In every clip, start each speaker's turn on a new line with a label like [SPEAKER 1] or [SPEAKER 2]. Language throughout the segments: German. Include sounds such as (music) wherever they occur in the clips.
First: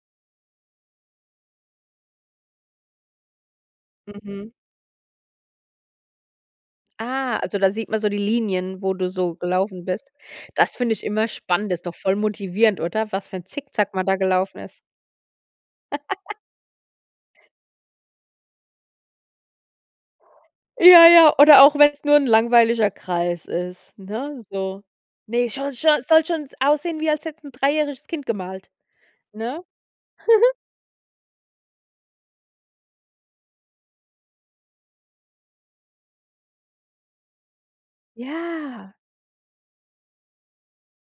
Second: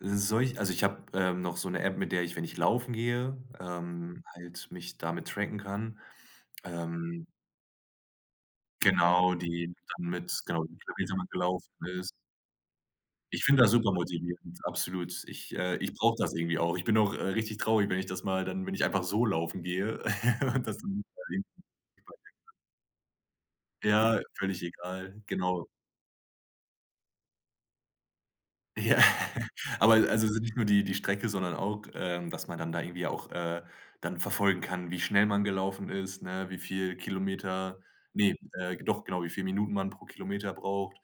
[SPEAKER 1] Solch Also ich habe, ähm, noch so 'ne App, mit der ich, wenn ich laufen gehe, ähm,
[SPEAKER 2] Mhm.
[SPEAKER 1] halt mich damit tracken kann, ähm.
[SPEAKER 2] Ah, also da sieht man so die Linien, wo du, so,
[SPEAKER 1] Genau, die
[SPEAKER 2] gelaufen
[SPEAKER 1] dann
[SPEAKER 2] bist.
[SPEAKER 1] mit Genau, wie
[SPEAKER 2] Das
[SPEAKER 1] viel
[SPEAKER 2] finde ich
[SPEAKER 1] Kilometer man
[SPEAKER 2] immer
[SPEAKER 1] gelaufen
[SPEAKER 2] spannend, ist doch
[SPEAKER 1] ist.
[SPEAKER 2] voll motivierend, oder? Was für
[SPEAKER 1] Ich
[SPEAKER 2] 'n
[SPEAKER 1] find das super
[SPEAKER 2] Zick-Zack man da
[SPEAKER 1] motivierend,
[SPEAKER 2] gelaufen ist.
[SPEAKER 1] absolut. Ich, äh, ich brauche das
[SPEAKER 2] (laughs)
[SPEAKER 1] irgendwie auch. Ich bin auch, äh, richtig traurig, wenn ich das mal dann wenn ich einfach so laufen gehe (chuckles) und das dann.
[SPEAKER 2] Ja, ja, oder auch wenn 's nur 'n
[SPEAKER 1] (unintelligible)
[SPEAKER 2] langweiliger Kreis ist,
[SPEAKER 1] Ja,
[SPEAKER 2] ne?
[SPEAKER 1] völlig
[SPEAKER 2] So,
[SPEAKER 1] egal,
[SPEAKER 2] ne,
[SPEAKER 1] genau.
[SPEAKER 2] scho scho soll schon s aussehen, wie als hätte es ein dreijähriges Kind gemalt,
[SPEAKER 1] Ja,
[SPEAKER 2] ne?
[SPEAKER 1] aber also sind
[SPEAKER 2] (giggles)
[SPEAKER 1] nicht nur die die Strecke, sondern auch, ähm, dass man dann da irgendwie auch, äh, dann verfolgen kann, wie schnell man gelaufen ist, ne? Wie viel Kilometer, ne, äh,
[SPEAKER 2] Ja.
[SPEAKER 1] doch genau, wie viel Minuten man pro Kilometer braucht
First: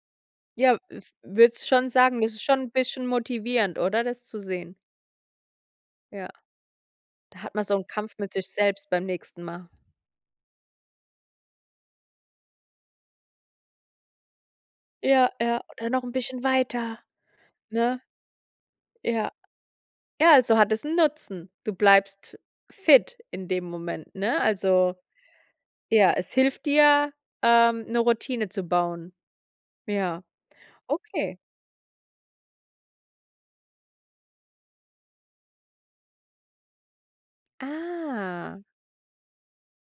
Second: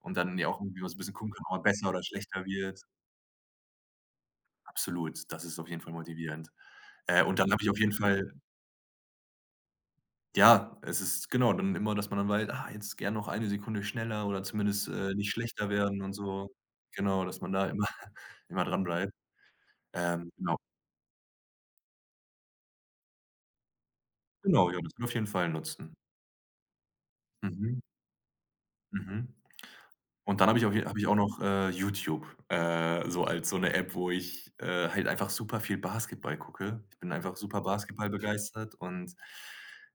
[SPEAKER 1] und dann ja auch
[SPEAKER 2] Ja,
[SPEAKER 1] irgendwie immer so 'n
[SPEAKER 2] f
[SPEAKER 1] bisschen gucken kann, ob man
[SPEAKER 2] würdest
[SPEAKER 1] besser
[SPEAKER 2] schon
[SPEAKER 1] oder
[SPEAKER 2] sagen, es ist
[SPEAKER 1] schlechter
[SPEAKER 2] schon 'n
[SPEAKER 1] wird.
[SPEAKER 2] bisschen motivierend, oder, das zu sehen?
[SPEAKER 1] Absolut, das ist auf jeden Fall
[SPEAKER 2] Ja,
[SPEAKER 1] motivierend, äh, und
[SPEAKER 2] da
[SPEAKER 1] dann
[SPEAKER 2] hat
[SPEAKER 1] habe
[SPEAKER 2] man
[SPEAKER 1] ich
[SPEAKER 2] so
[SPEAKER 1] auf
[SPEAKER 2] 'nen
[SPEAKER 1] jeden
[SPEAKER 2] Kampf mit
[SPEAKER 1] Fall
[SPEAKER 2] sich selbst beim nächsten Mal.
[SPEAKER 1] Ja, es ist, genau dann immer, dass man dann wei „Ah, jetzt gern noch eine Sekunde schneller oder zumindest, äh, nicht
[SPEAKER 2] Ja, ja,
[SPEAKER 1] schlechter
[SPEAKER 2] oder
[SPEAKER 1] werden
[SPEAKER 2] noch 'n
[SPEAKER 1] und
[SPEAKER 2] bisschen
[SPEAKER 1] so."
[SPEAKER 2] weiter,
[SPEAKER 1] Genau, dass man da immer
[SPEAKER 2] ne?
[SPEAKER 1] (chuckles) immer dranbleibt.
[SPEAKER 2] Ja.
[SPEAKER 1] Ähm,
[SPEAKER 2] Ja, also
[SPEAKER 1] genau.
[SPEAKER 2] hat es 'n Nutzen. Du bleibst fit in dem Moment, ne?
[SPEAKER 1] Genau, ja, das
[SPEAKER 2] Also,
[SPEAKER 1] kann man auf jeden Fall nutzen.
[SPEAKER 2] ja, es hilft dir,
[SPEAKER 1] Mhm.
[SPEAKER 2] ähm, 'ne Routine zu bauen.
[SPEAKER 1] Mhm,
[SPEAKER 2] Ja,
[SPEAKER 1] und dann habe ich auf je auch
[SPEAKER 2] okay.
[SPEAKER 1] noch, äh, YouTube, äh, so als so 'ne App, wo ich, äh, halt einfach super viel Basketball gucke. Ich bin einfach super
[SPEAKER 2] Ah.
[SPEAKER 1] basketballbegeistert und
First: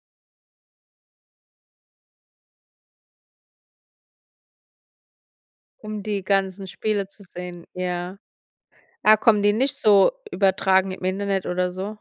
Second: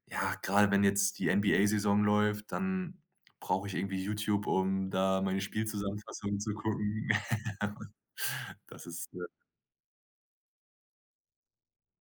[SPEAKER 1] ja, gerade wenn jetzt die NBA-Saison läuft, dann brauche ich irgendwie YouTube, um da meine
[SPEAKER 2] Um die
[SPEAKER 1] Spielzusammenfassungen zu
[SPEAKER 2] ganzen Spiele
[SPEAKER 1] gucken.
[SPEAKER 2] zu sehen,
[SPEAKER 1] (laughs)
[SPEAKER 2] ja.
[SPEAKER 1] Das ist
[SPEAKER 2] Ah,
[SPEAKER 1] (unintelligible)
[SPEAKER 2] kommen die nicht so übertragen im Internet oder so?